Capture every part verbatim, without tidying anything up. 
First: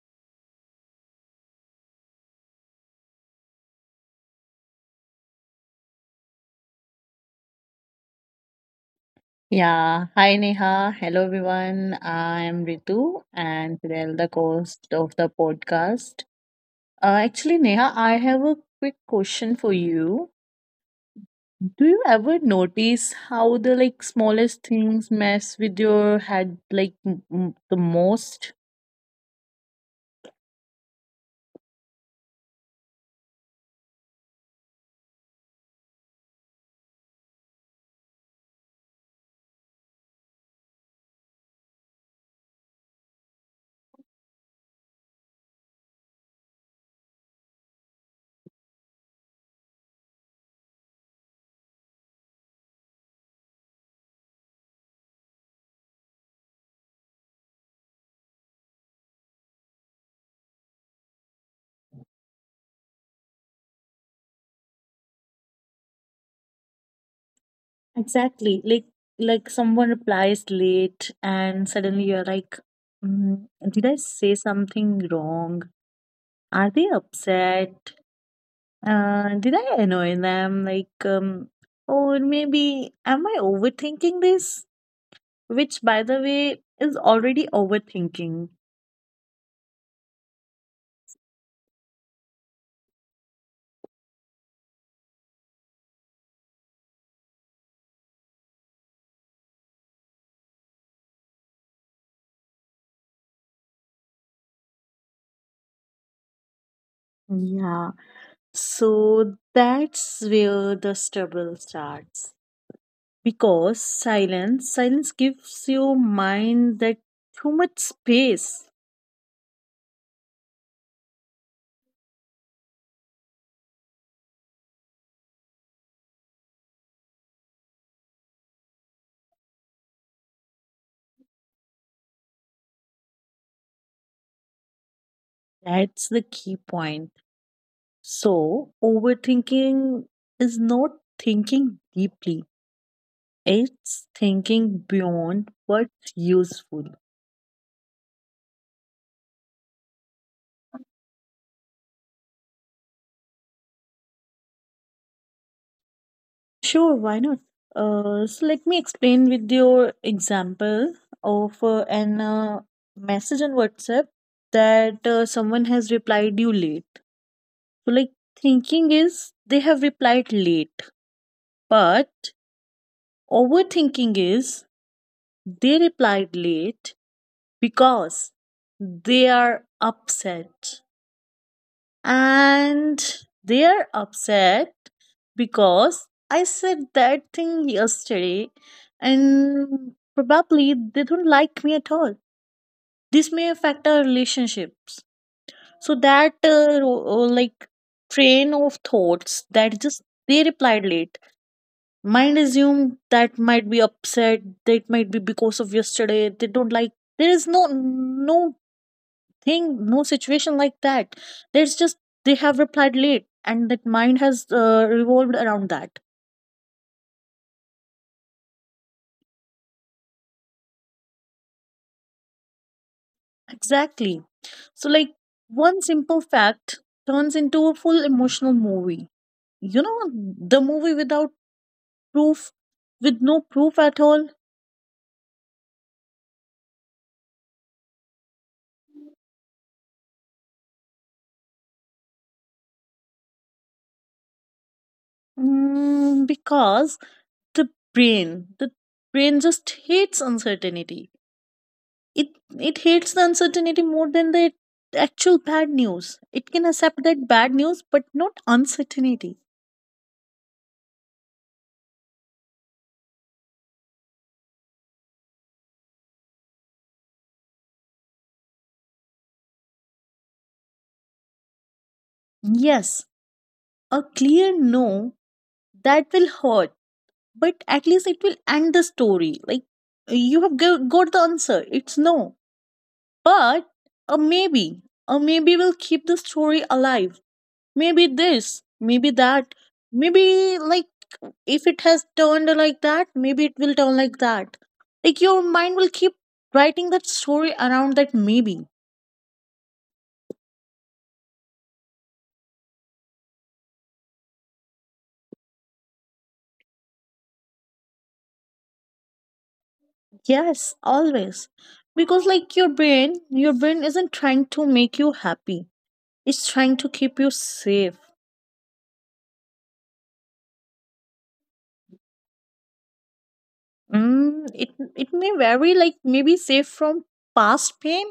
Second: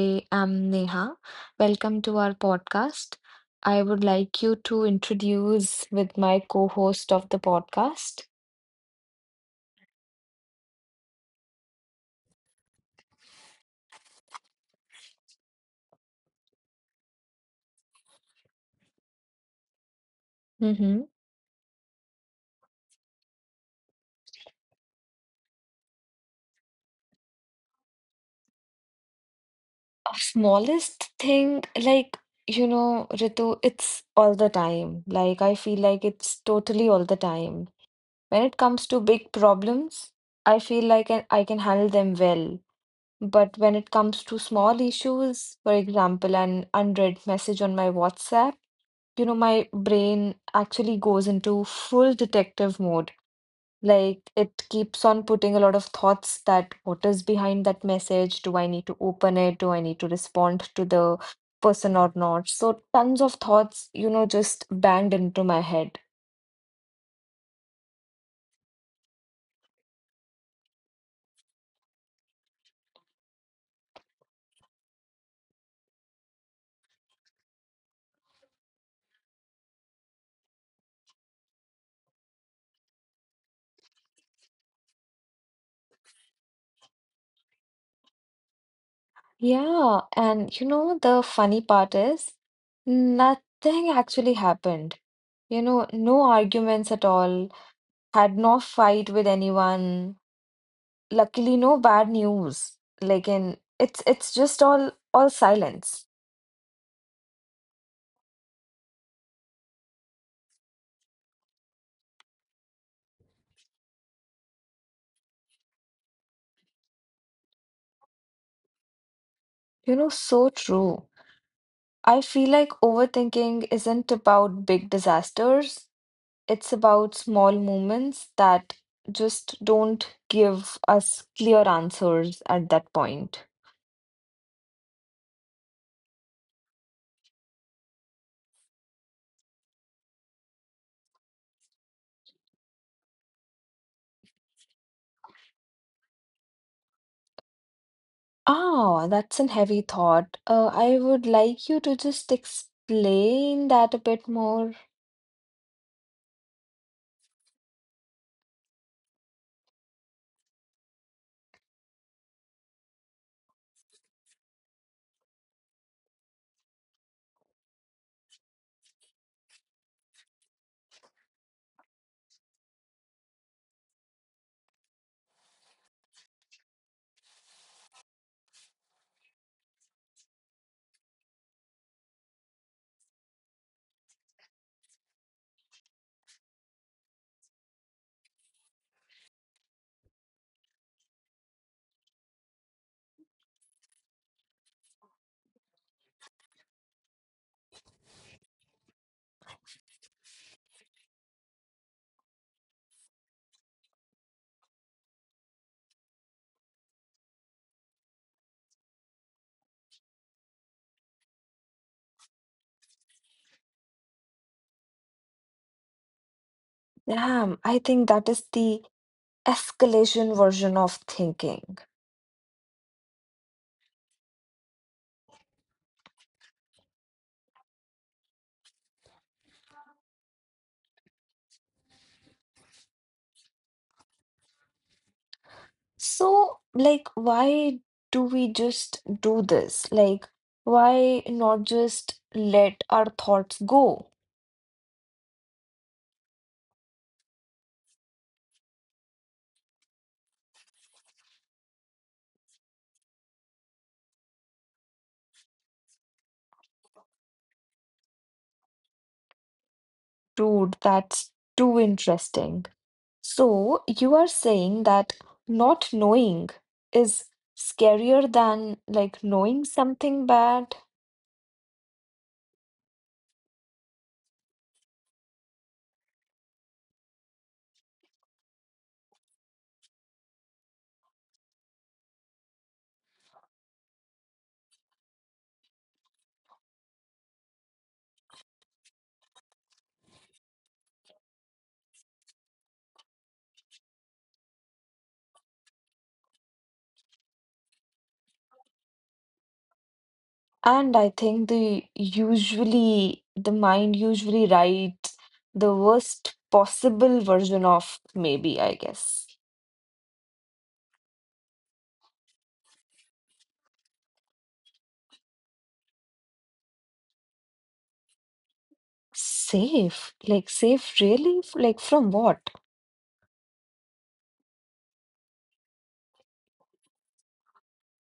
I am Neha. Welcome to our podcast. I would like you to introduce with my co-host of the podcast. Yeah, hi Neha. Hello everyone. I'm Ritu and Fidel, the host of the podcast. Uh, actually, Neha, I have a quick question for you. Mm-hmm. Do you ever notice how the, like, smallest things mess with your head, like m- m- the most? Smallest thing, like, you know, Ritu, it's all the time. Like, I feel like it's totally all the time. When it comes to big problems, I feel like I I can handle them well. But when it comes to small issues, for example, an unread message on my WhatsApp, you know, my brain actually goes into full detective mode. Like it keeps on putting a lot of thoughts that what is behind that message? Do I need to open it? Do I need to respond to the person or not? So tons of thoughts, you know, just banged into my head. Exactly. Like, like someone replies late and suddenly you're like, mm, did I say something wrong? Are they upset? Uh, did I annoy them? Like, um, or maybe am I overthinking this? Which, by the way, is already overthinking. Yeah, and you know, the funny part is nothing actually happened. You know, no arguments at all, had no fight with anyone. Luckily no bad news like in it's it's just all all silence. Yeah, so that's where the struggle starts. Because silence, silence gives your mind that too much space. You know, so true. I feel like overthinking isn't about big disasters, it's about small moments that just don't give us clear answers at that point. That's the key point. So overthinking is not thinking deeply. It's thinking beyond what's useful. Ah, that's an heavy thought. Uh, i would like you to just explain that a bit more. Sure, why not? Uh, so let me explain with your example of uh, an uh, message on WhatsApp, that uh, someone has replied you late. So, like, thinking is they have replied late, but overthinking is they replied late because they are upset. And they're upset because I said that thing yesterday, and probably they don't like me at all. This may affect our relationships. So that uh, ro- uh, like, train of thoughts that just they replied late. Mind assume that might be upset, that might be because of yesterday, they don't like. There is no no thing, no situation like that. There's just they have replied late, and that mind has uh, revolved around that. Damn, I think that is the escalation version of thinking. Exactly. So, like, one simple fact turns into a full emotional movie. You know, the movie without proof, with no proof at all, So, like, why do we just do this? Like, why not just let our thoughts go? mm, because the brain, the brain just hates uncertainty. It it hates the uncertainty more than the actual bad news. It can accept that bad news but not uncertainty. Dude, that's too interesting. So, you are saying that not knowing is scarier than like knowing something bad. Yes, a clear no that will hurt, but at least it will end the story. Like, you have go- got the answer. It's no. But a maybe, a maybe will keep the story alive. Maybe this, maybe that, maybe, like, if it has turned like that, maybe it will turn like that. Like, your mind will keep writing that story around that maybe. And I think the usually, the mind usually writes the worst possible version of maybe, I guess. Yes, always. Because, like, your brain, your brain isn't trying to make you happy. It's trying to keep you safe. Safe? Like, safe really? F- Like, from what? Mm, it it may vary, like, maybe safe from past pain,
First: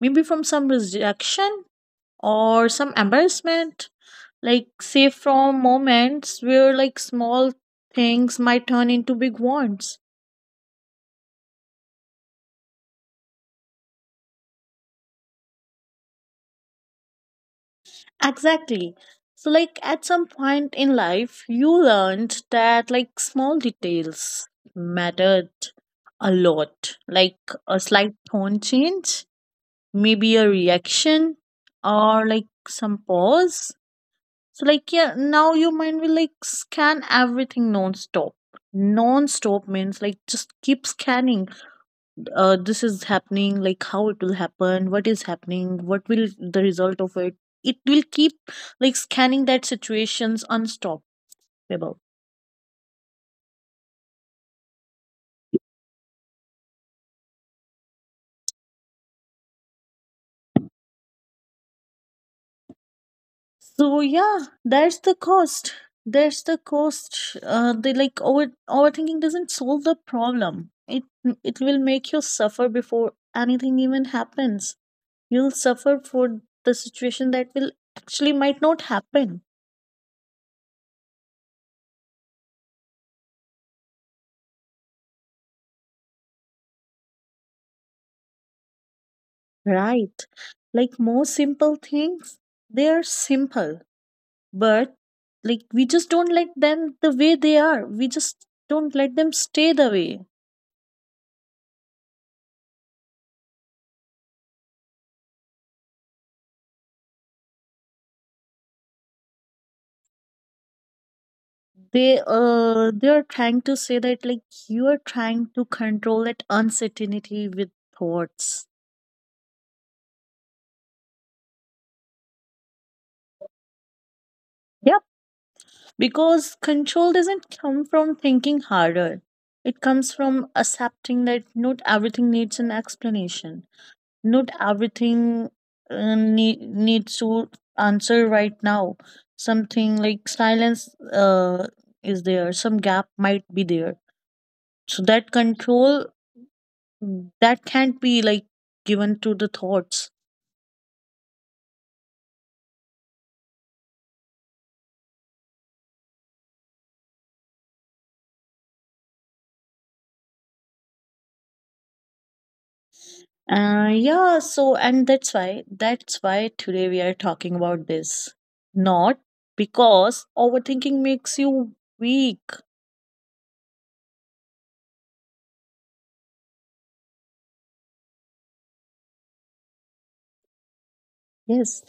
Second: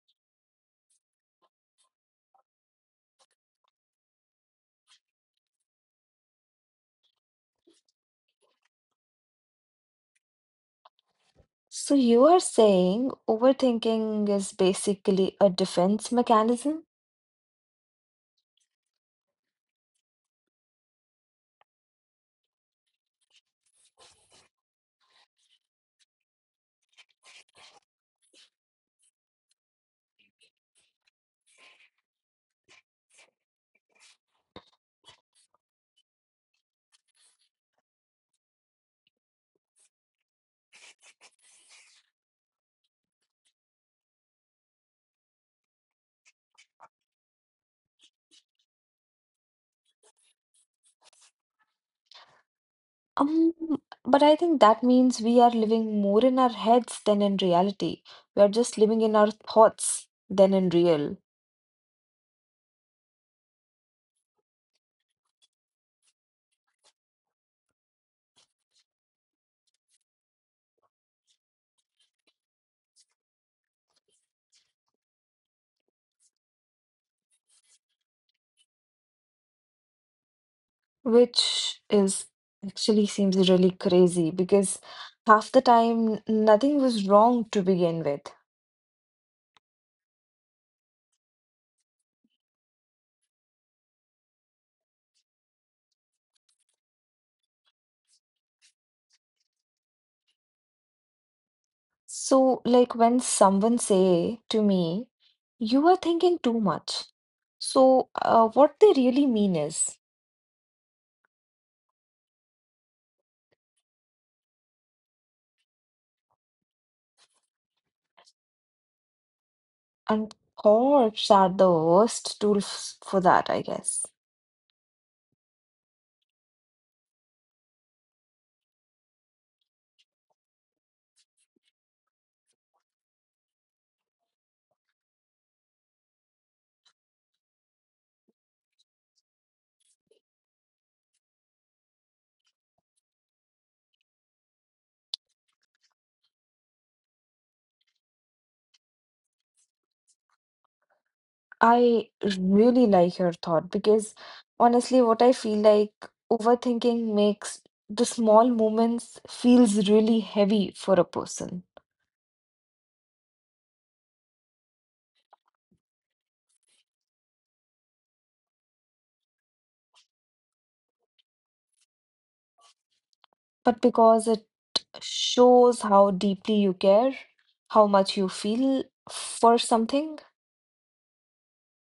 maybe from some rejection or some embarrassment. Like, safe from moments where, like, small things might turn into big ones. So, you are saying overthinking is basically a defense mechanism? Exactly. So, like, at some point in life, you learned that, like, small details mattered a lot. Like, a slight tone change, maybe a reaction, or, like, some pause. So, like, yeah, now your mind will, like, scan everything non stop. Non stop means, like, just keep scanning. Uh, this is happening, like, how it will happen, what is happening, what will the result of it it will keep, like, scanning that situations unstoppable. Um, but I think that means we are living more in our heads than in reality. We are just living in our thoughts than in real, So yeah, that's the cost that's the cost uh, They, like, over overthinking doesn't solve the problem. It it will make you suffer before anything even happens. You'll suffer for the situation that will actually might not happen. which is actually seems really crazy because half the time nothing was wrong to begin with. Right. Like, more simple things, they are simple, but, like, we just don't like them the way they are, we just don't let them stay the way. So, like when someone say to me, you are thinking too much. So, uh, what they really mean is, they uh They are trying to say that, like, you are trying to control that uncertainty with thoughts. and thoughts are the worst tools for that, I guess. Yep, because control doesn't come from thinking harder, it comes from accepting that not everything needs an explanation. Not everything uh, need, needs to answer right now. Something like silence uh, is there, some gap might be there. So that control that can't be, like, given to the thoughts. I really like your thought because honestly, what I feel like overthinking makes the small moments feels really heavy for a person. Uh, yeah, so, and that's why that's why today we are talking about this. Not because overthinking makes you weak. But because it shows how deeply you care, how much you feel for something, Yes,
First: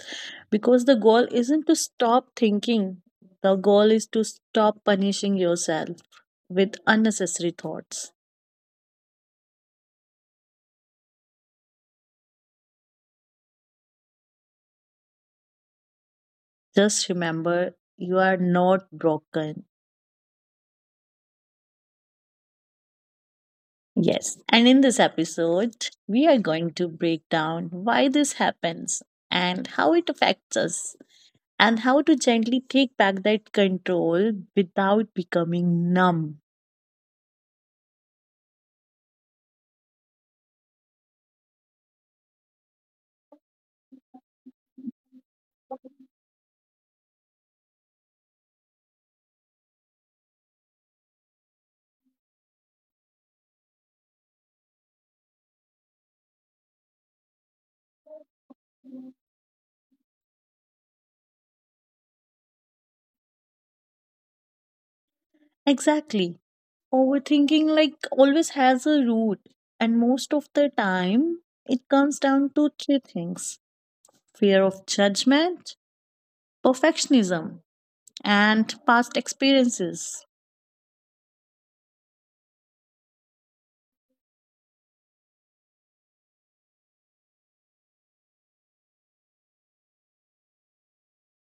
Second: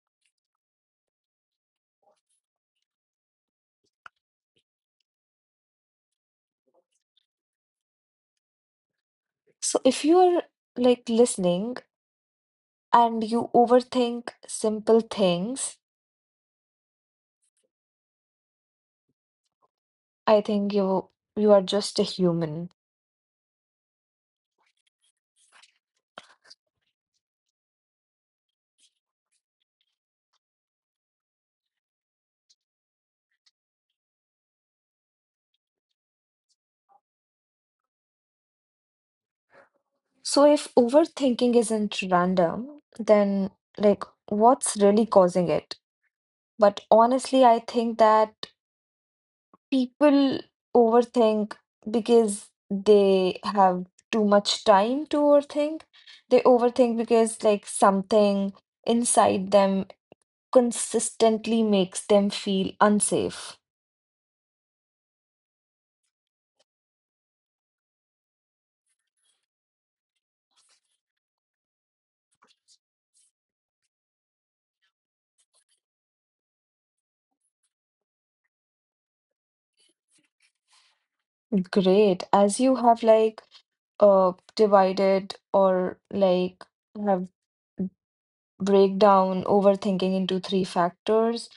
because the goal isn't to stop thinking, the goal is to stop punishing yourself with unnecessary thoughts. so if you're like listening and you overthink simple things, Just remember, you are not broken. I think you you are just a human. Yes, and in this episode, we are going to break down why this happens and how it affects us, and how to gently take back that control without becoming numb. So if overthinking isn't random, then like what's really causing it? But honestly, I think that people overthink because they have too much time to overthink. They overthink because like something inside them consistently makes them feel unsafe. Exactly. Overthinking, like, always has a root, and most of the time it comes down to three things. Fear of judgment, perfectionism and past experiences. Great. As you have like uh divided or like have break down overthinking into three factors.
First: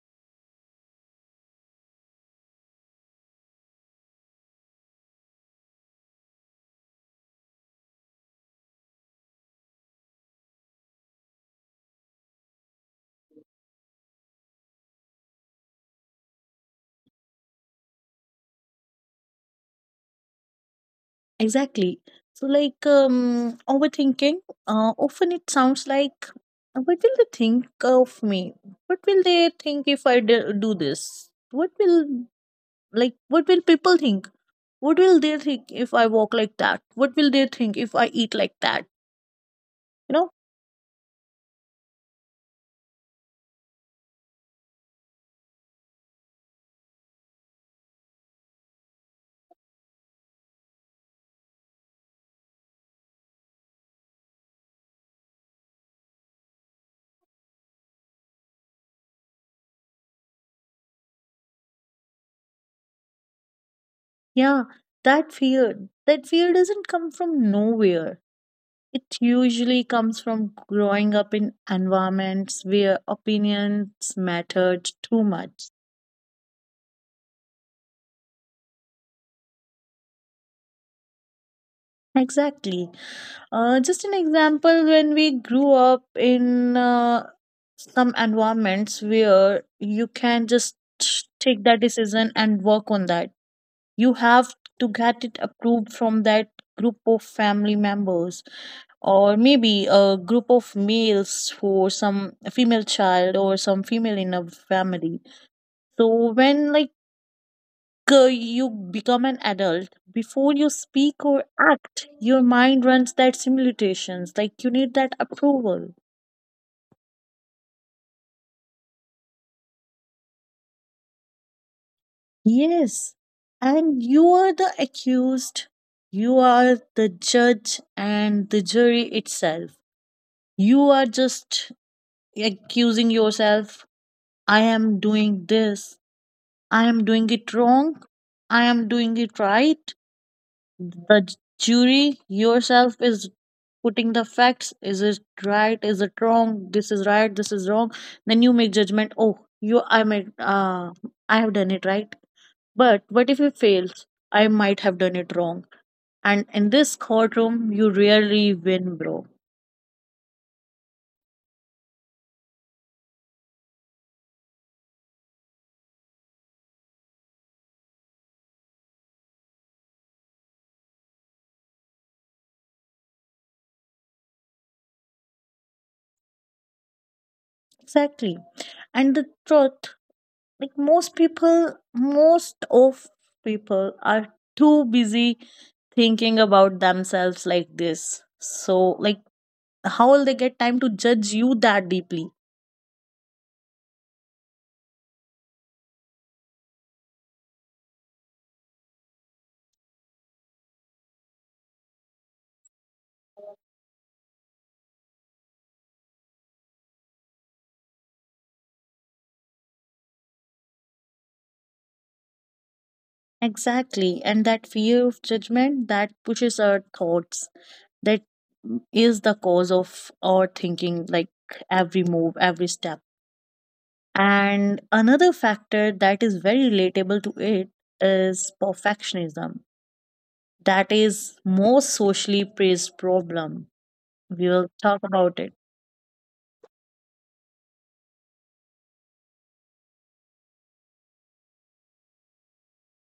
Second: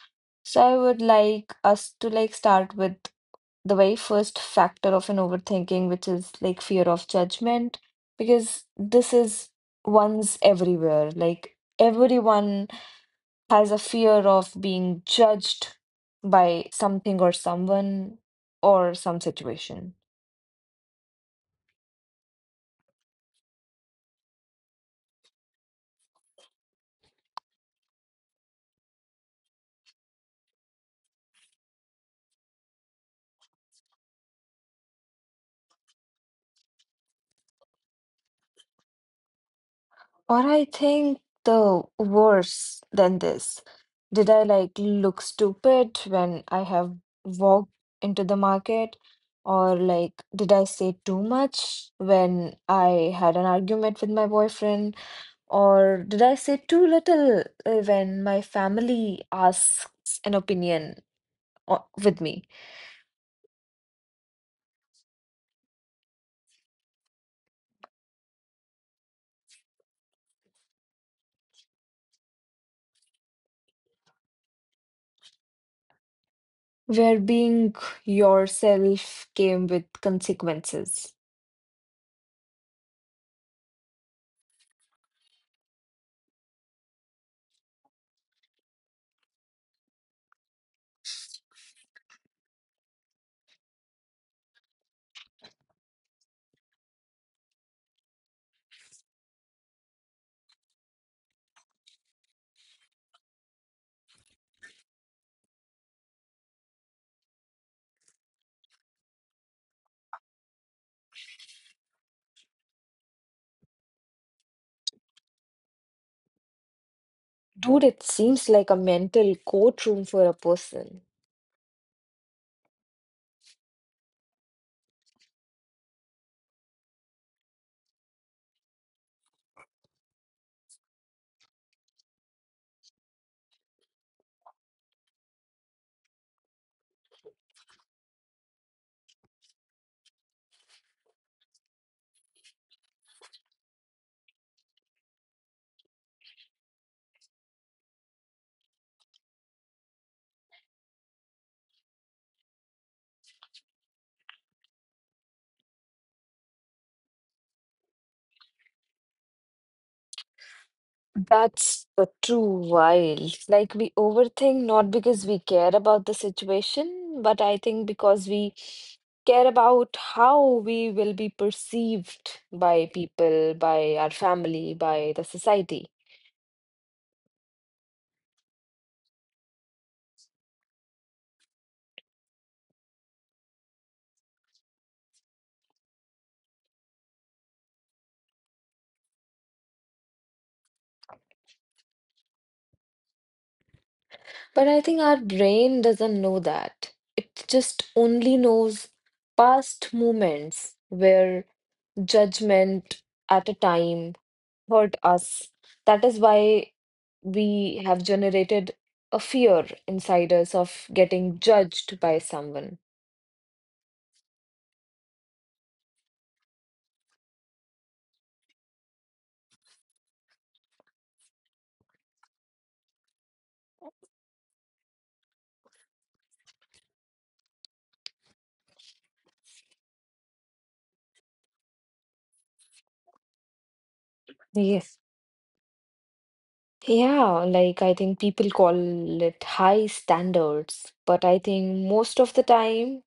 So I would like us to like start with the very first factor of an overthinking, which is like fear of judgment, because this is one's everywhere. Like everyone has a fear of being judged by something or someone or some situation. Exactly. So, like, um overthinking, uh, often it sounds like, what will they think of me? What will they think if I d- do this? What will like what will people think? What will they think if I walk like that? What will they think if I eat like that, you know? Or I think the worse than this. Did I like look stupid when I have walked into the market? Or like, did I say too much when I had an argument with my boyfriend? Or did I say too little uh, when my family asks an opinion o- with me? Yeah, that fear that fear doesn't come from nowhere, it usually comes from growing up in environments where opinions mattered too much. Where being yourself came with consequences. Exactly. Uh, just an example, when we grew up in uh, some environments where you can just take that decision and work on that, you have to get it approved from that group of family members, or maybe a group of males for some female child or some female in a family. So when, like, uh, you become an adult, before you speak or act, your mind runs that simulations, like, you need that approval. Dude, it seems like a mental courtroom for a person. Yes, and you are the accused, you are the judge and the jury itself. You are just accusing yourself. I am doing this, I am doing it wrong, I am doing it right. The jury yourself is putting the facts, is it right, is it wrong, this is right, this is wrong. Then you make judgment. Oh, you I made uh I have done it right. But what if it fails, I might have done it wrong. And in this courtroom you rarely win, bro. That's the true wild. Like we overthink not because we care about the situation, but I think because we care about how we will be perceived by people, by our family, by the society. Exactly. And the truth, like, most people most of people are too busy thinking about themselves like this. So, like, how will they get time to judge you that deeply? But I think our brain doesn't know that. It just only knows past moments where judgment at a time hurt us. That is why we have generated a fear inside us of getting judged by someone. Exactly. And that fear of judgment, that pushes our thoughts, that is the cause of our thinking, like, every move, every step. And another factor that is very relatable to it is perfectionism, that is most socially praised problem. We will Yes. talk about it. Yeah, like I think people call it high standards, but I think most of the time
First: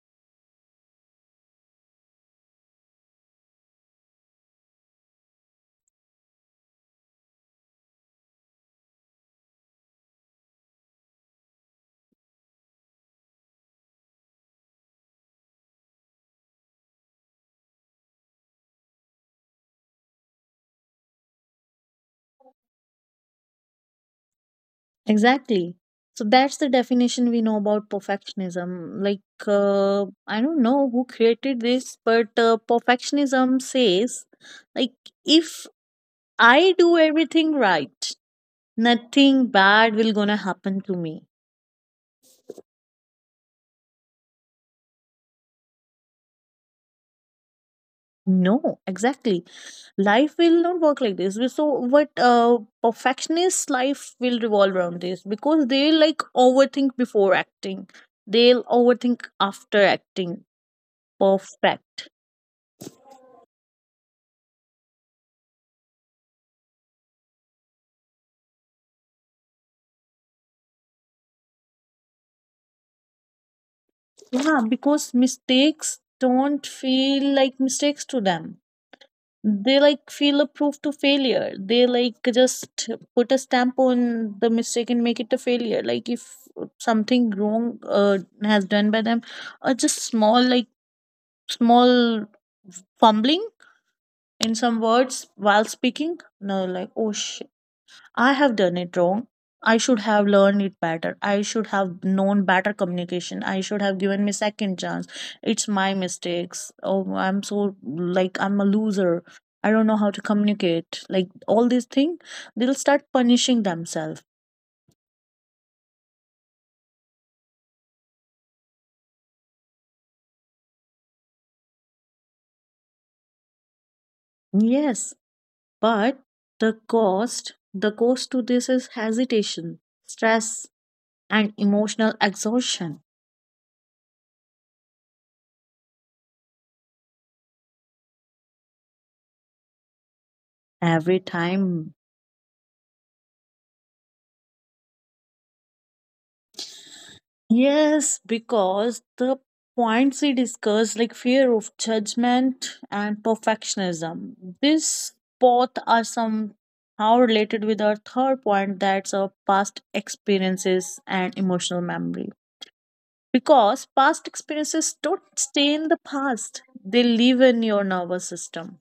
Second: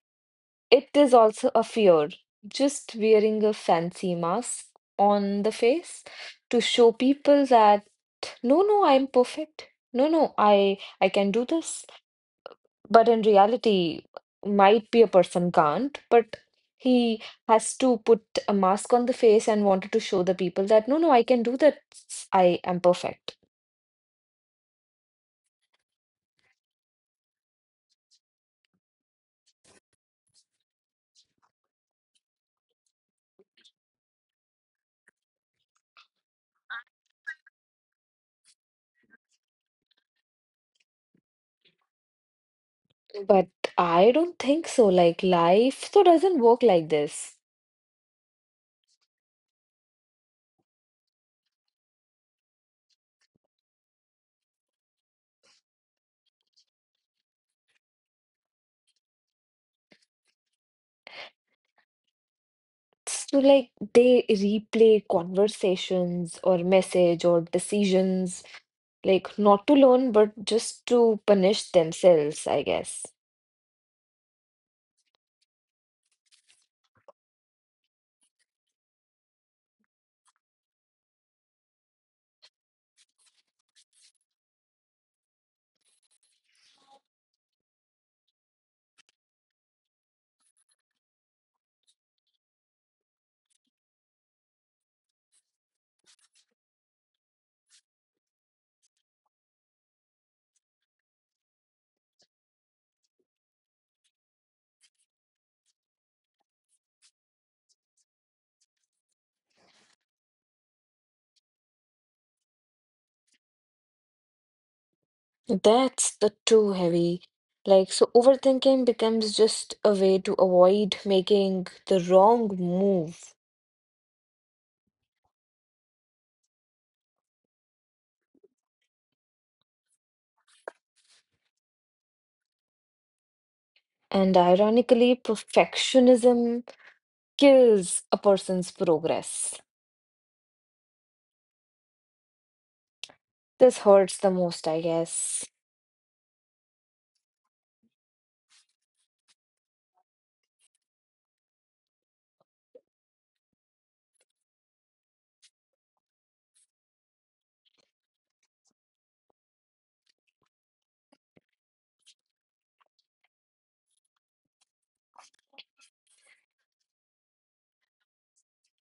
it is also a fear. Just wearing a fancy mask on the face to show people that no, no, I'm perfect. No, no, I I can do this. But in reality, might be a person can't, but he has to put a mask on the face and wanted to show the people that no, no, I can do that. I am perfect. Exactly. So that's the definition we know about perfectionism. Like, uh, I don't know who created this, but uh, perfectionism says, like, if I do everything right, nothing bad will gonna happen to me. But I don't think so. Like life so doesn't work like this. No, exactly, life will not work like this. We- so what, uh, perfectionist life will revolve around this, because they, like, overthink before acting, they'll overthink after acting. Perfect. So like they replay conversations or message or decisions, like not to learn, but just to punish themselves, I guess. Yeah, because mistakes don't feel like mistakes to them. They, like, feel a proof to failure. They, like, just put a stamp on the mistake and make it a failure. Like, if something wrong uh, has done by them, uh, just small, like, small fumbling in some words while speaking. No, like, oh shit, I have done it wrong, I should have learned it better, I should have known better communication, I should have given me second chance, it's my mistakes, oh, I'm so, like, I'm a loser, I don't know how to communicate, like all these things. They'll start punishing themselves. That's the too heavy. Like, so overthinking becomes just a way to avoid making the wrong move. Yes, but the cost the cost to this is hesitation, stress and emotional exhaustion. And ironically, perfectionism kills a person's progress. Every time. This hurts the most, I guess. Yes, because the points we discussed, like fear of judgment and perfectionism, these both are somehow related with our third point, that's our past experiences and emotional memory. Because past experiences don't stay in the past, they live in your nervous system.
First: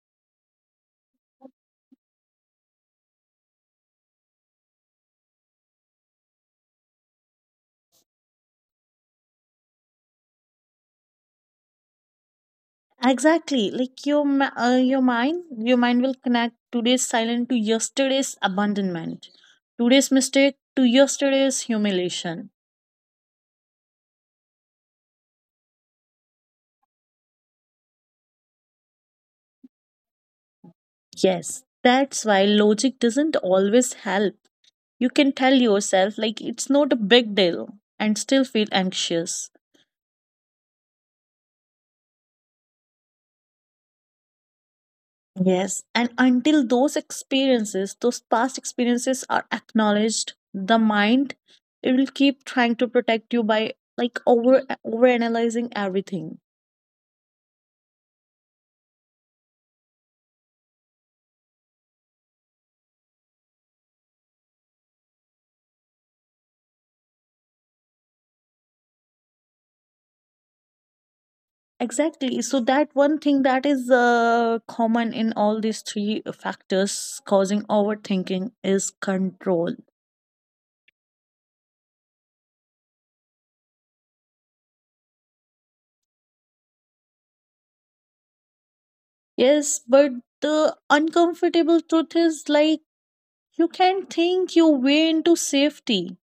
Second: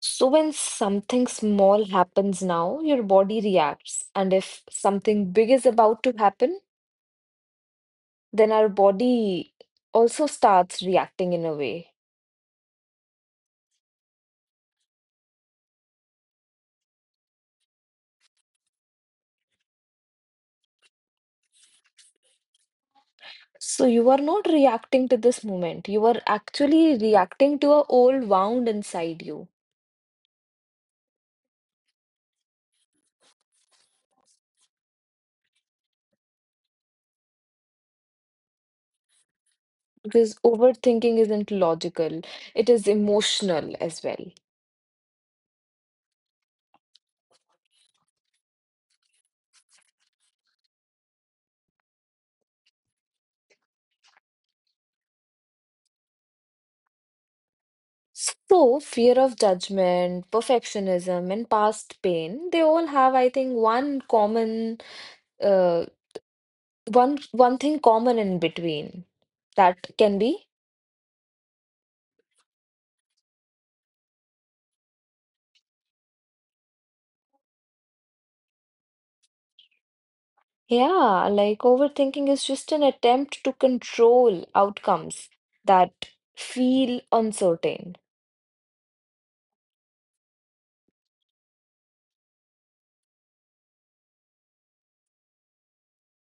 So, when something small happens now, your body reacts. And if something big is about to happen, then our body also starts reacting in a way. Exactly. Like, your ma- uh, your mind, your mind will connect today's silence to yesterday's abandonment, today's mistake to yesterday's humiliation. So you are not reacting to this moment. You are actually reacting to a old wound inside you Yes, that's why logic doesn't always help. You can tell yourself, like, it's not a big deal, and still feel anxious. because overthinking isn't logical. It is emotional as well. Yes, and until those experiences, those past experiences are acknowledged, the mind, it will keep trying to protect you by, like, over over analyzing everything. So fear of judgment, perfectionism, and past pain, they all have, I think, one common uh one one thing common in between that can be Exactly. So that one thing that is uh, common in all these three factors causing overthinking is control. yeah, like overthinking is just an attempt to control outcomes that feel uncertain. Yes, but the uncomfortable truth is, like, you can think your way into safety,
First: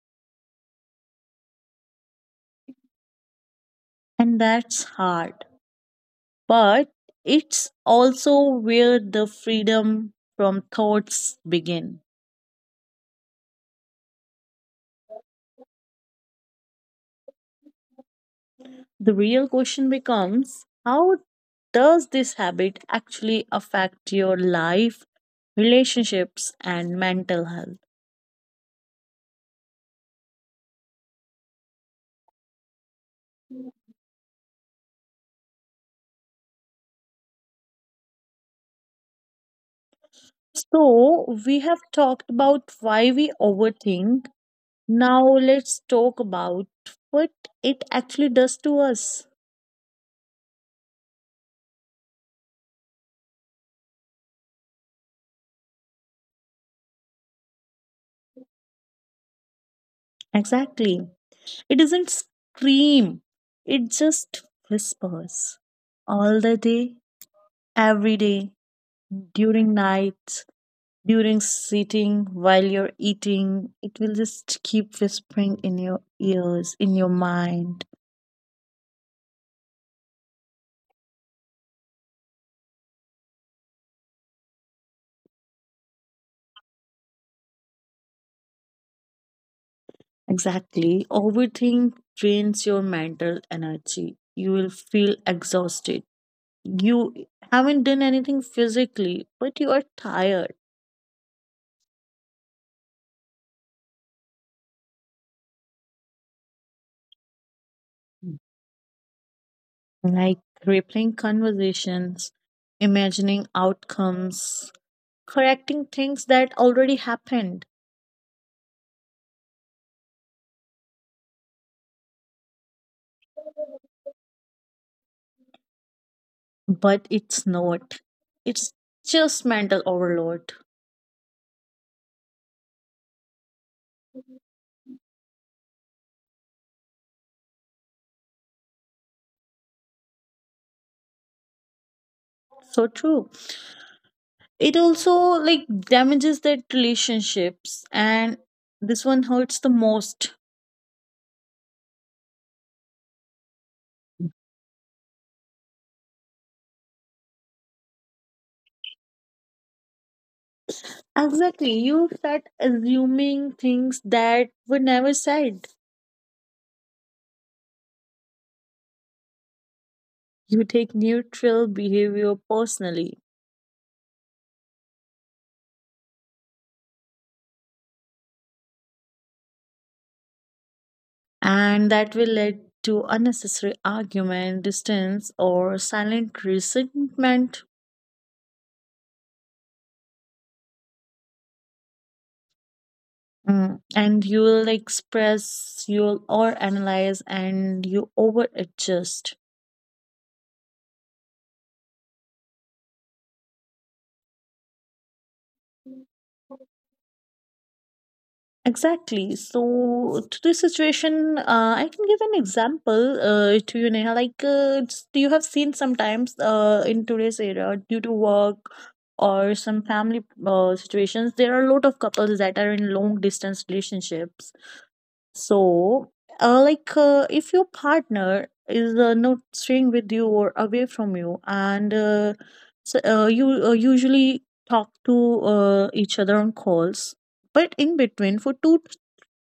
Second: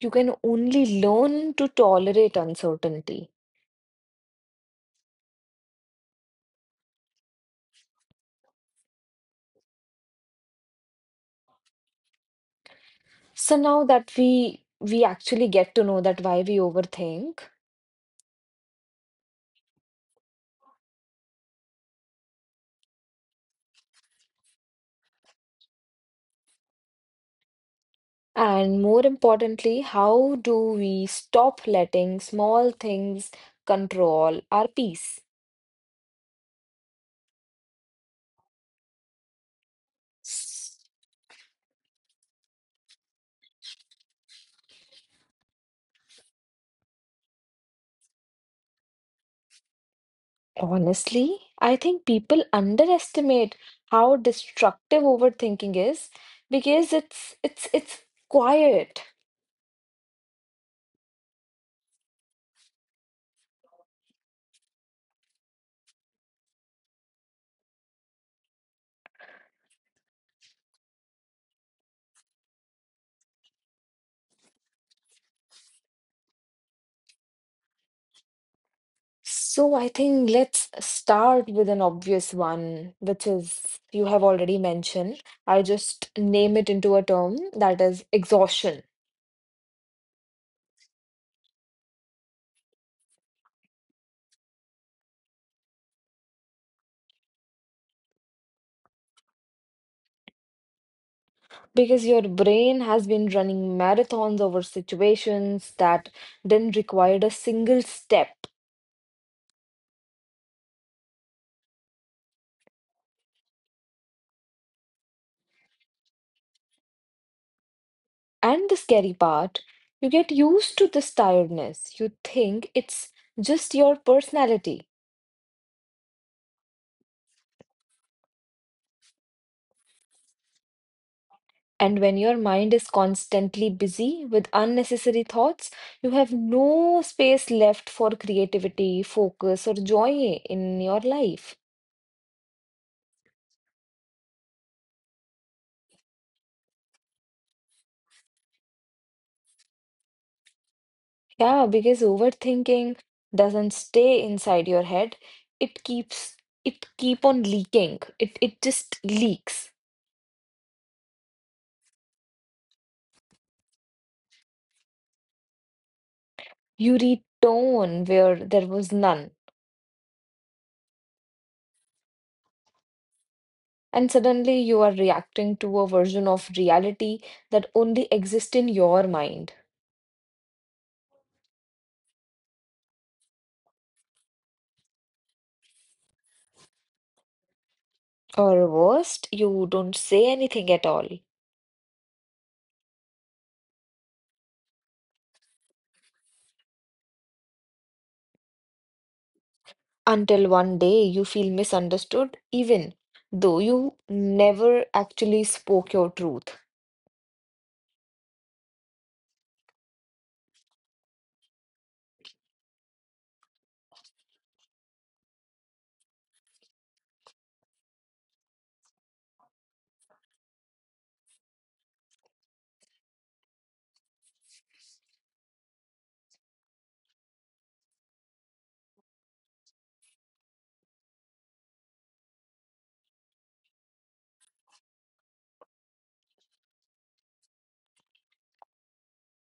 You can only learn to tolerate uncertainty. and that's hard. But it's also where the freedom from thoughts begin. So now that we we actually get to know that why we overthink, The real question becomes, how does this habit actually affect your life, relationships, and mental health? and more importantly, how do we stop letting small things control our peace? S- So, we have talked about why we overthink. Now, let's talk about what it actually does to us. Honestly, I think people underestimate how destructive overthinking is because it's it's it's quiet. Exactly. It doesn't scream, it just whispers all the day, every day, during nights, during sitting, while you're eating. It will just keep whispering in your ears, in your mind. So I think let's start with an obvious one, which is you have already mentioned. I just name it into a term that is exhaustion. Exactly. Overthink drains your mental energy. You will feel exhausted. You haven't done anything physically, but you are tired. Because your brain has been running marathons over situations that didn't require a single step. Like, replaying conversations, imagining outcomes, correcting things that already happened. And the scary part, you get used to this tiredness. You think it's just your personality. But it's not. It's just mental overload. And when your mind is constantly busy with unnecessary thoughts, you have no space left for creativity, focus, or joy in your life. So true. It also, like, damages that relationships, and this one hurts the most. Yeah, because overthinking doesn't stay inside your head. It keeps it keep on leaking. It it just leaks. Exactly. You start assuming things that were never said. You return where there was none. You take neutral behavior personally, And suddenly you are reacting to a version of reality that only exists in your mind. and that will lead to unnecessary argument, distance or silent resentment. Or worst, you don't say anything at all Mm. And you will express, you'll or analyze and you over adjust. until one day you feel misunderstood, even though you never actually spoke your truth. Exactly. So, to this situation, uh, I can give an example uh, to you, Neha. Like, uh, it's- you have seen sometimes uh, in today's era, due to work or some family uh, situations, there are a lot of couples that are in long distance relationships. So, uh, like, uh, if your partner is uh, not staying with you or away from you, and uh, so, uh, you uh, usually talk to uh, each other on calls, but in between for two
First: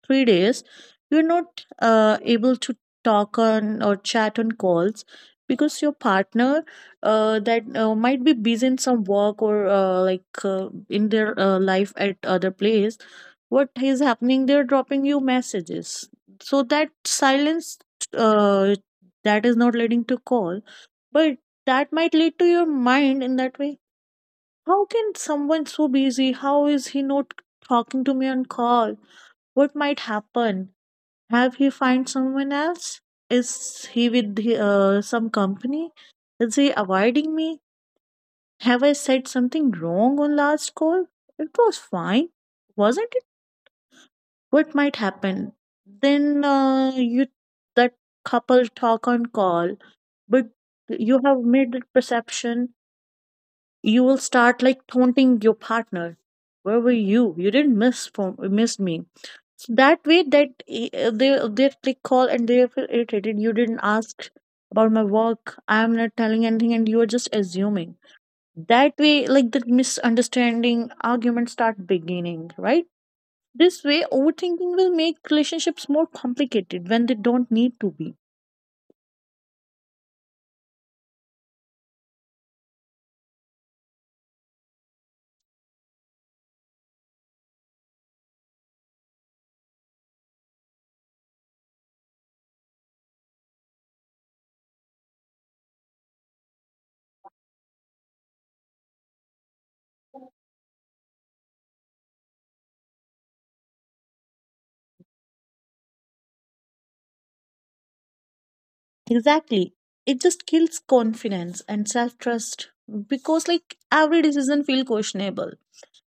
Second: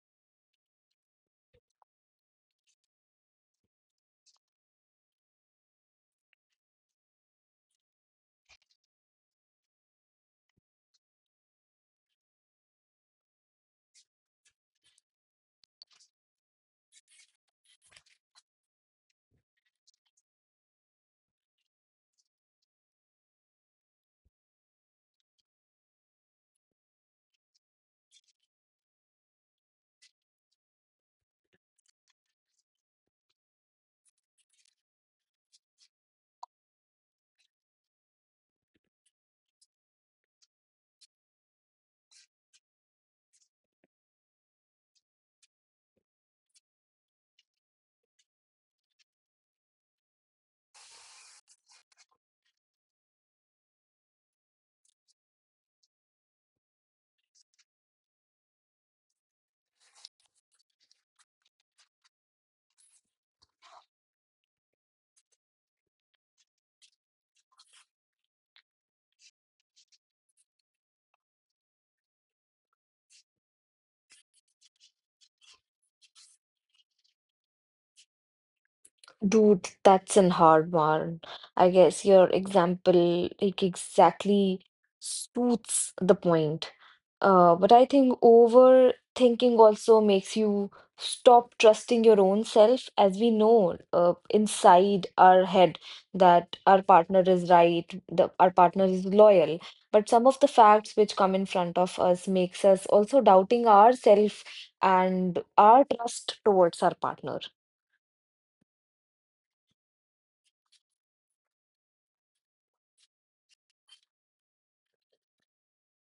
three days, you're not uh, able to talk on or chat on calls because your partner uh, that uh, might be busy in some work or uh, like uh, in their uh, life at other place. What is happening? They're dropping you messages. So that silence uh, that is not leading to call, but that might lead to your mind in that way. How can someone so busy? How is he not talking to me on call? What might happen? Have he find someone else? Is he with the, uh, some company? Is he avoiding me? Have I said something wrong on last call? It was fine, wasn't it? What might happen? Then uh, you that couple talk on call, but you have made the perception. You will start like taunting your partner. Where were you? You didn't miss for, miss me. So that way that I- uh, they they click call and they feel irritated. You didn't ask about my work. I am not telling anything, and you are just assuming. That way, like, the misunderstanding, arguments start beginning, right? This way, overthinking will make relationships more complicated when they don't need to be. Dude, that's an hard one. I guess your example like exactly suits the point. Uh, but I think overthinking also makes you stop trusting your own self, as we know uh, inside our head that our partner is right, the, our partner is loyal. But some of the facts which come in front of us makes us also doubting ourself and our trust towards our partner. Exactly. It just kills confidence and self trust because, like, every decision feels questionable.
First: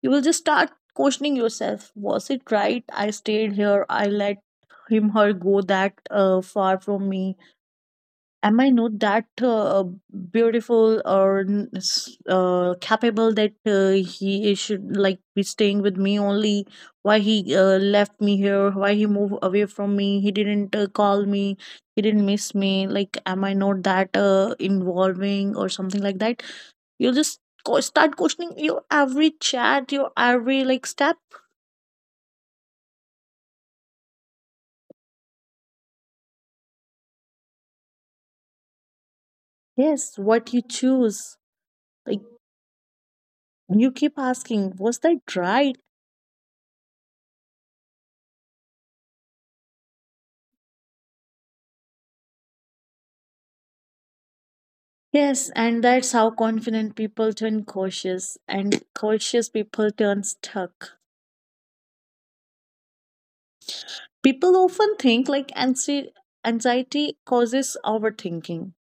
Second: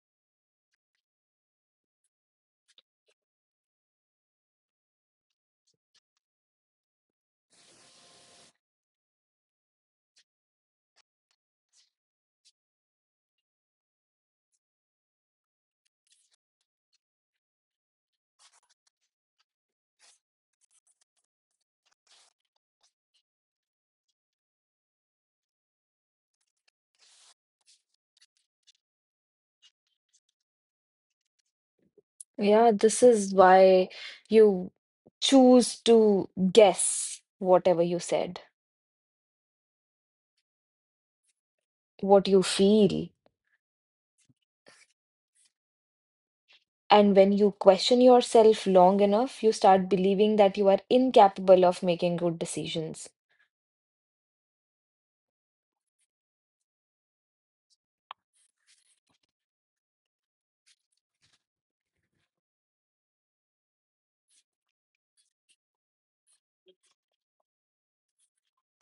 You will just start questioning yourself. Was it right? I stayed here. I let him her go that uh, far from me. Am I not that uh, beautiful or uh, capable that uh, he should like be staying with me only? Why he uh, left me here? Why he moved away from me? He didn't uh, call me. He didn't miss me. Like, am I not that uh, involving or something like that? You'll just co- start questioning your every chat, your every like step. Yeah, this is why you choose to guess whatever you said, Yes, what you choose. Like, what you feel. you keep asking, was that right? And when you question yourself long enough, you start believing that you are incapable of making good decisions. Yes, and that's how confident people turn cautious, and cautious people turn stuck. People often think like anxi- anxiety causes overthinking.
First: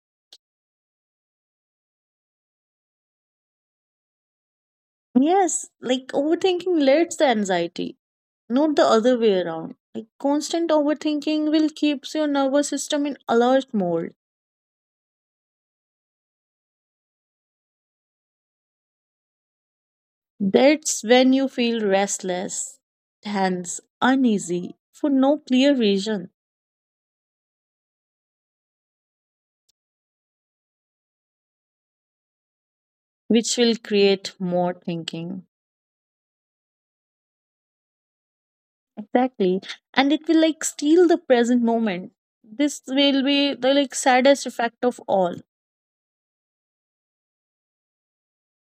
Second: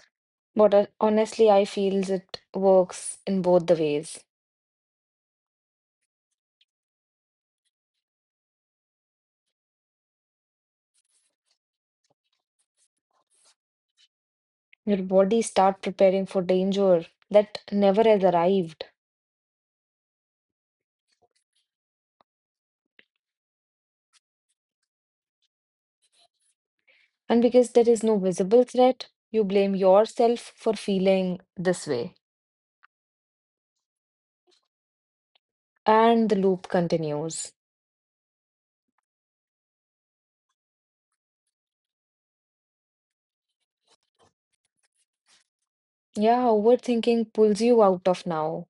But uh, honestly, I feels it works in both the ways. Yes, like overthinking leads to anxiety, not the other way around. Like, constant overthinking will keeps your nervous system in alert mode. Your body start preparing for danger that never has arrived. That's when you feel restless, tense, uneasy for no clear reason, And because there is no visible threat, you blame yourself for feeling this way. which will create more thinking. And the loop continues. Exactly. And it will like steal the present moment. This will be the like saddest effect of all. Yeah, overthinking pulls you out of now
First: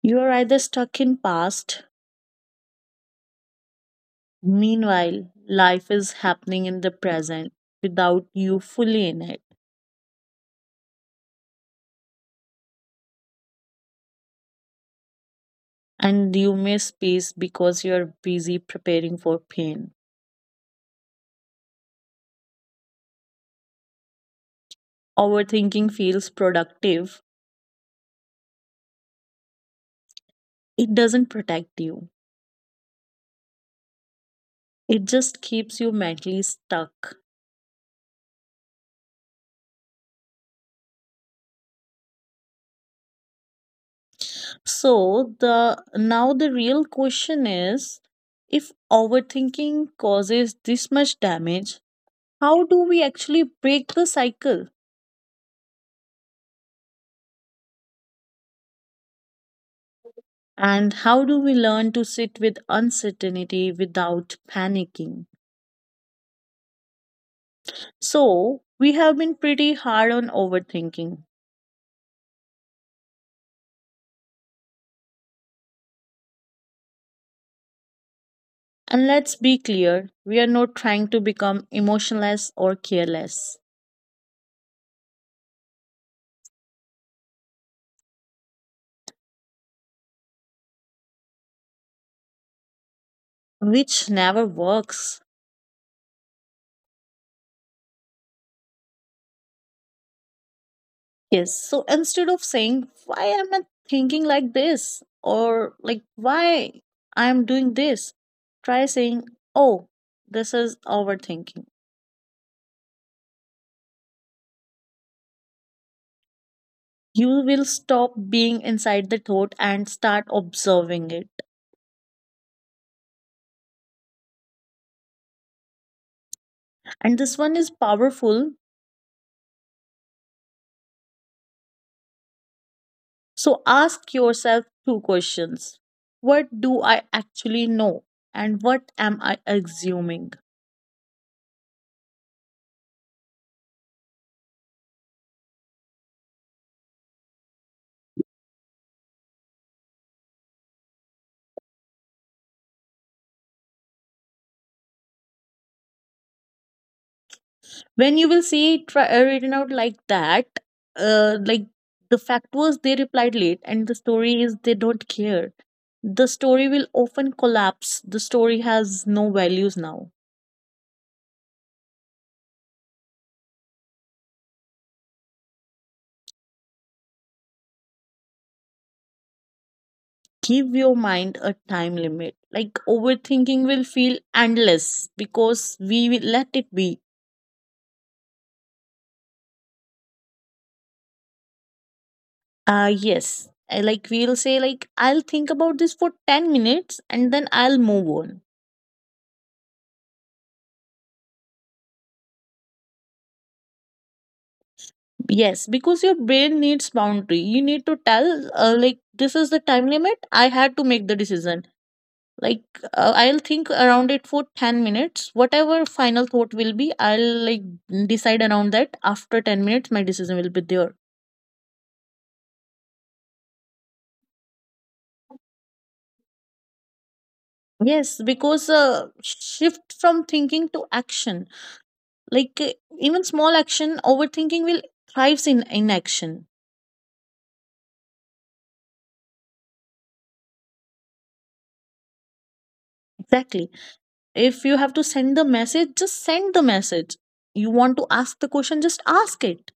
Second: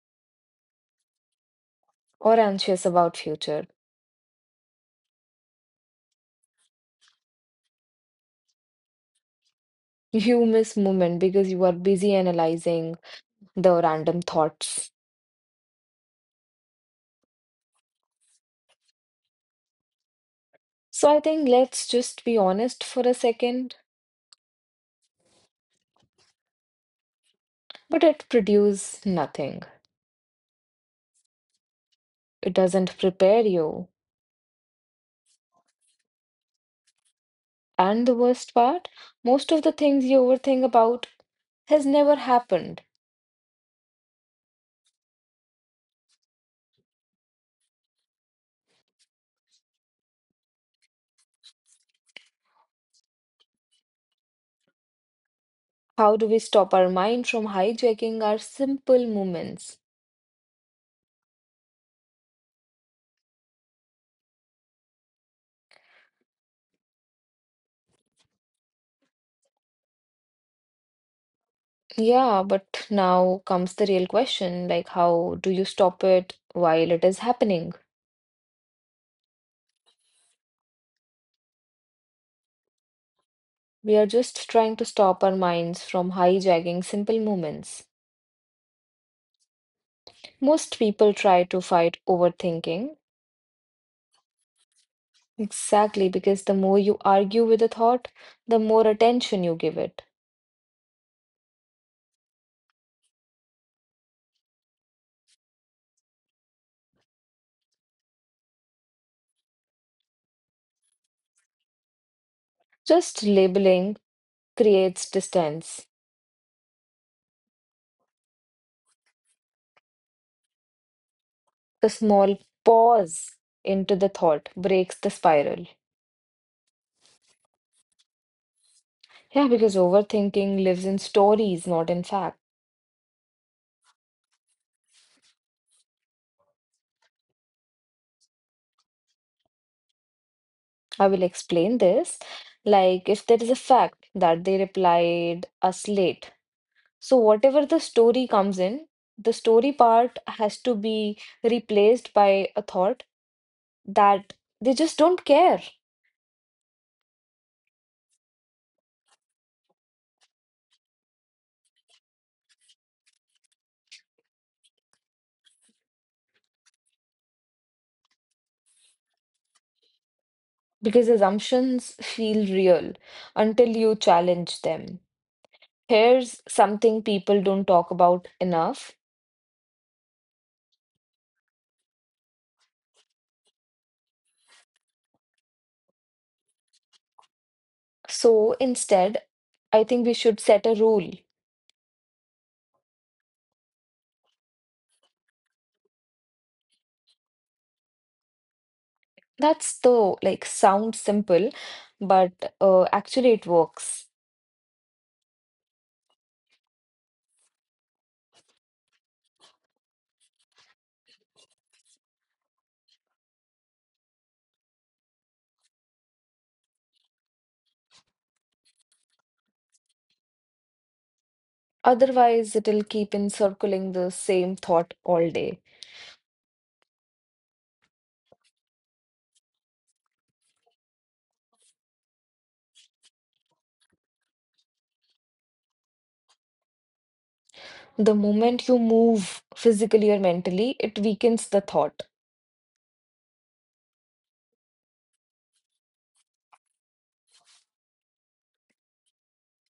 You are either stuck in past, or anxious about future. meanwhile, life is happening in the present without you fully in it. You miss moment because you are busy analyzing the random thoughts. And you miss peace because you're busy preparing for pain. So I think let's just be honest for a second, Overthinking feels productive. but it produces nothing. It doesn't protect you. It doesn't prepare you. It just keeps you mentally stuck. And the worst part, most of the things you overthink about has never happened. So the now the real question is, if overthinking causes this much damage, how do we actually break the cycle? How do we stop our mind from hijacking our simple moments? And how do we learn to sit with uncertainty without panicking? So we have been pretty hard on overthinking, Yeah, but now comes the real question, like how do you stop it while it is happening? and let's be clear, we are not trying to become emotionless or careless, We are just trying to stop our minds from hijacking simple moments. Most people try to fight overthinking, which never works. exactly because the more you argue with a thought, the more attention you give it. Yes. So instead of saying, why am I thinking like this? Or like, why I'm doing this? Try saying, oh, this is overthinking. Just labeling creates distance. You will stop being inside the thought and start observing it. The small pause into the thought breaks the spiral. And this one is powerful. Yeah, because overthinking lives in stories, not in facts. So ask yourself two questions. What do I actually know? And what am I assuming? I will explain this. Like, if there is a fact that they replied us late, so whatever the story comes in, the story part has to be replaced by a thought that they just don't care When you will see it tri- uh, written out like that, uh, like the fact was they replied late and the story is they don't care. The story will often collapse. The story has no values now. because assumptions feel real until you challenge them. Here's something people don't talk about enough. Give your mind a time limit. Like, overthinking will feel endless because we will let it be. So instead, I think we should set a rule. Uh yes I, like, we'll say like, I'll think about this for ten minutes and then I'll move on. That's the like sounds simple, but uh, actually it works. Yes, because your brain needs boundary. You need to tell, uh, like, this is the time limit. I had to make the decision. Like, uh, I'll think around it for ten minutes. Whatever final thought will be, I'll, like, decide around that. After ten minutes, my decision will be there. Otherwise, it'll keep encircling the same thought all day. Yes, because uh, shift from thinking to action. Like, uh, even small action, overthinking will thrives in inaction. The moment you move physically or mentally, it weakens the thought. Exactly. If you have to send the message, just send the message. You want to ask the question, just ask it.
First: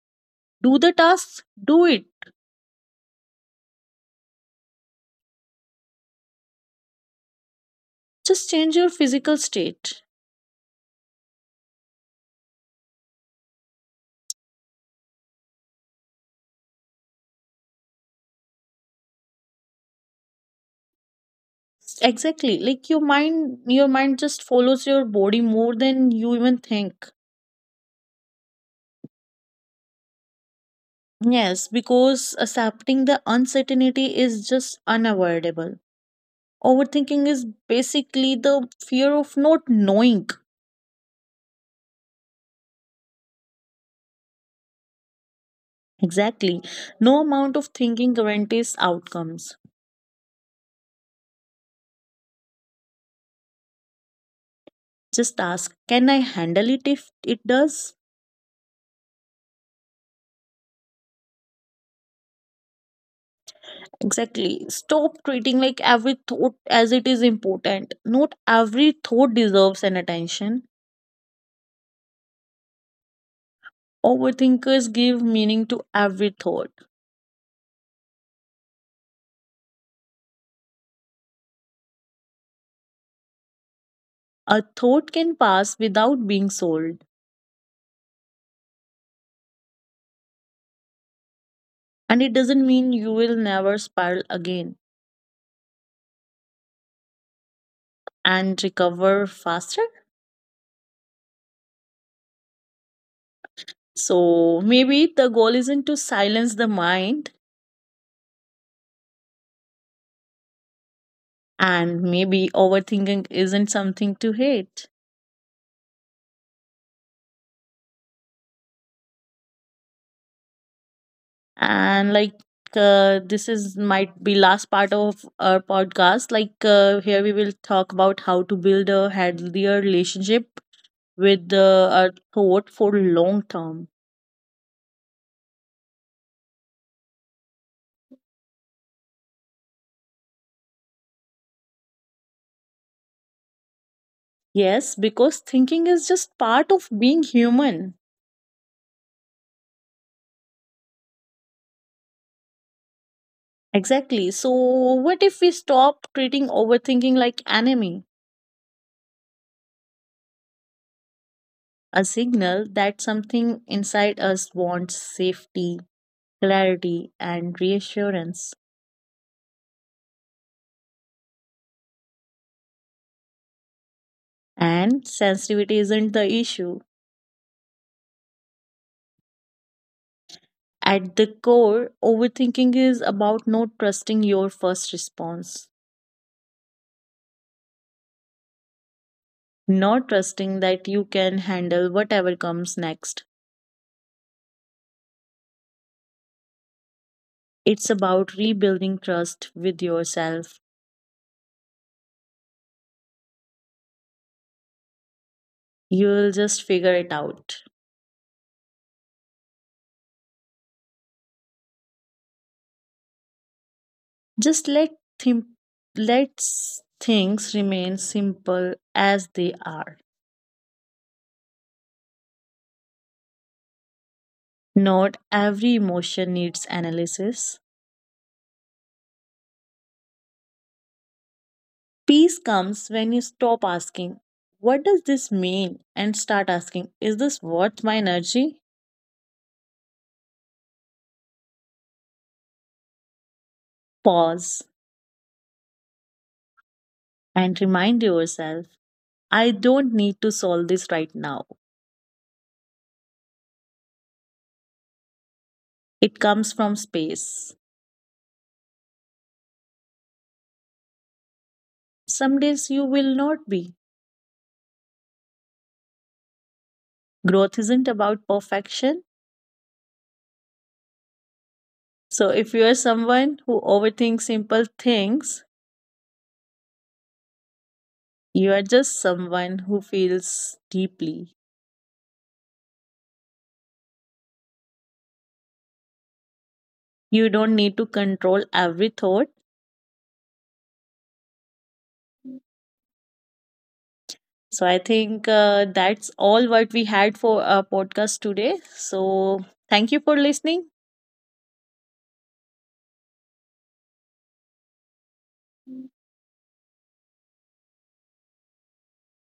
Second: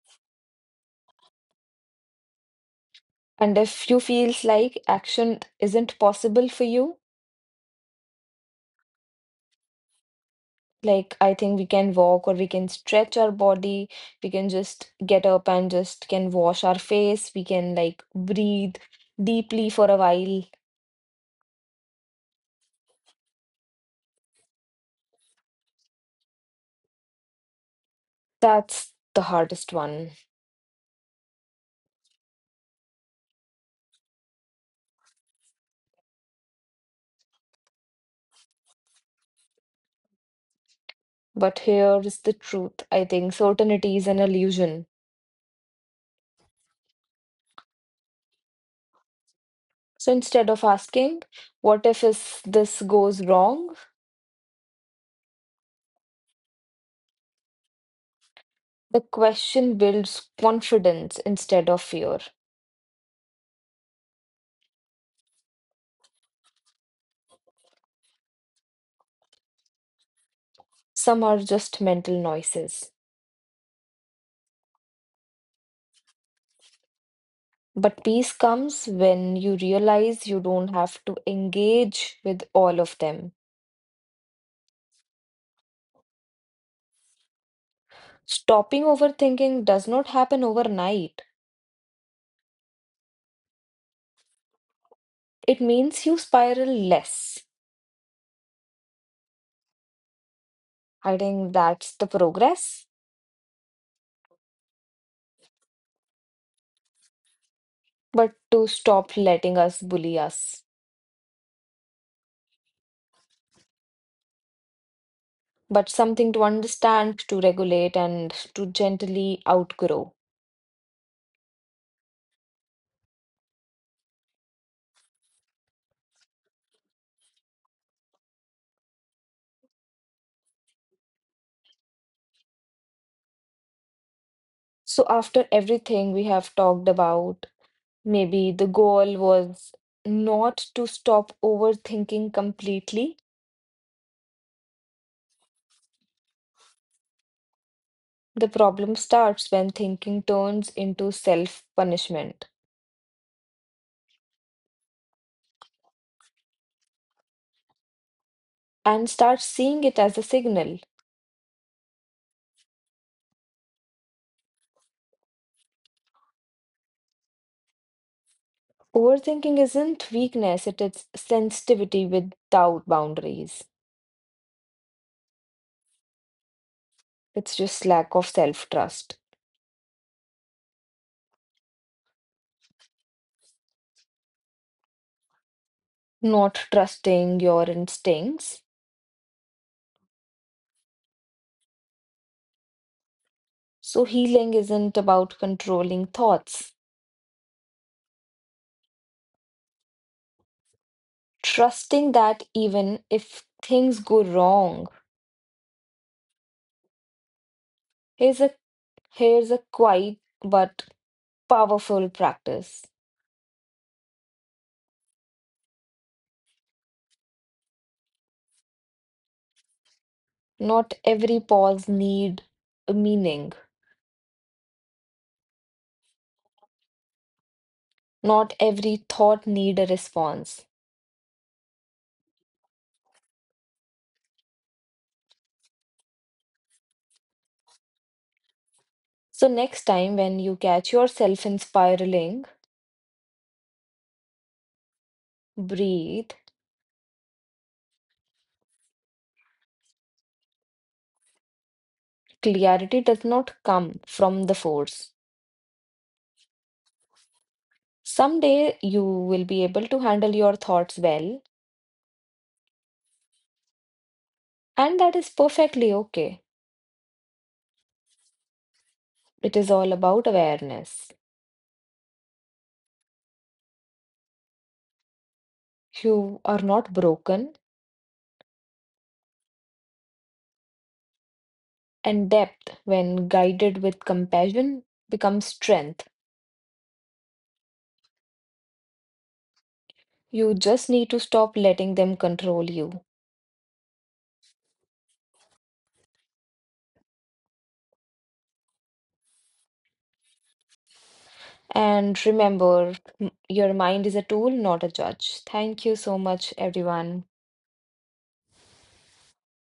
Do the tasks, do it. And if you feels like action isn't possible for you, Just change your physical state. like I think we can walk or we can stretch our body, we can just get up and just can wash our face, we can like breathe deeply for a while. Exactly, like your mind, your mind just follows your body more than you even think. That's the hardest one. Yes, because accepting the uncertainty is just unavoidable. Overthinking is basically the fear of not knowing. But here is the truth. I think certainty is an illusion. Exactly. No amount of thinking guarantees outcomes. So instead of asking, what if is this goes wrong? Just ask, can I handle it if it does? The question builds confidence instead of fear. Exactly. Stop treating like every thought as it is important. Not every thought deserves an attention. Some are just mental noises. Overthinkers give meaning to every thought. But peace comes when you realize you don't have to engage with all of them. A thought can pass without being sold, Stopping overthinking does not happen overnight. and it doesn't mean you will never spiral again It means you spiral less. and recover faster. I think that's the progress. So maybe the goal isn't to silence the mind, But to stop letting us bully us. and maybe overthinking isn't something to hate. But something to understand, to regulate, and to gently outgrow. And like, uh, this is might be last part of our podcast. Like, uh, here we will talk about how to build a healthier relationship with uh, our thought for long term. So, after everything we have talked about, maybe the goal was not to stop overthinking completely. Yes, because thinking is just part of being human. The problem starts when thinking turns into self punishment Exactly, so what if we stop treating overthinking like enemy? and starts seeing it as a signal. A signal that something inside us wants safety, clarity and reassurance. Overthinking isn't weakness, it is sensitivity without boundaries. And sensitivity isn't the issue. It's just lack of self trust, At the core, overthinking is about not trusting your first response, not trusting your instincts. not trusting that you can handle whatever comes next. So, healing isn't about controlling thoughts. It's about rebuilding trust with yourself. Trusting that even if things go wrong, You'll just figure it out. here's a, here's a quiet but powerful practice. Just let them, let things remain simple as they are. Not every pause need a meaning. Not every emotion needs analysis. Not every thought need a response. Peace comes when you stop asking, what does this mean? And start asking, is this worth my energy? So next time when you catch yourself in spiraling, Pause breathe. and remind yourself, I don't need to solve this right now. Clarity does not come from the force. It comes from space. Someday you will be able to handle your thoughts well, Some days you will not be. and that is perfectly okay. Growth isn't about perfection. It is all about awareness. So if you are someone who overthinks simple things, You are not broken, you are just someone who feels deeply. and depth, when guided with compassion, becomes strength. You don't need to control every thought. You just need to stop letting them control you. So I think uh, that's all what we had for our podcast today. So thank you for listening. And remember, m- your mind is a tool, not a judge. Thank you so much, everyone.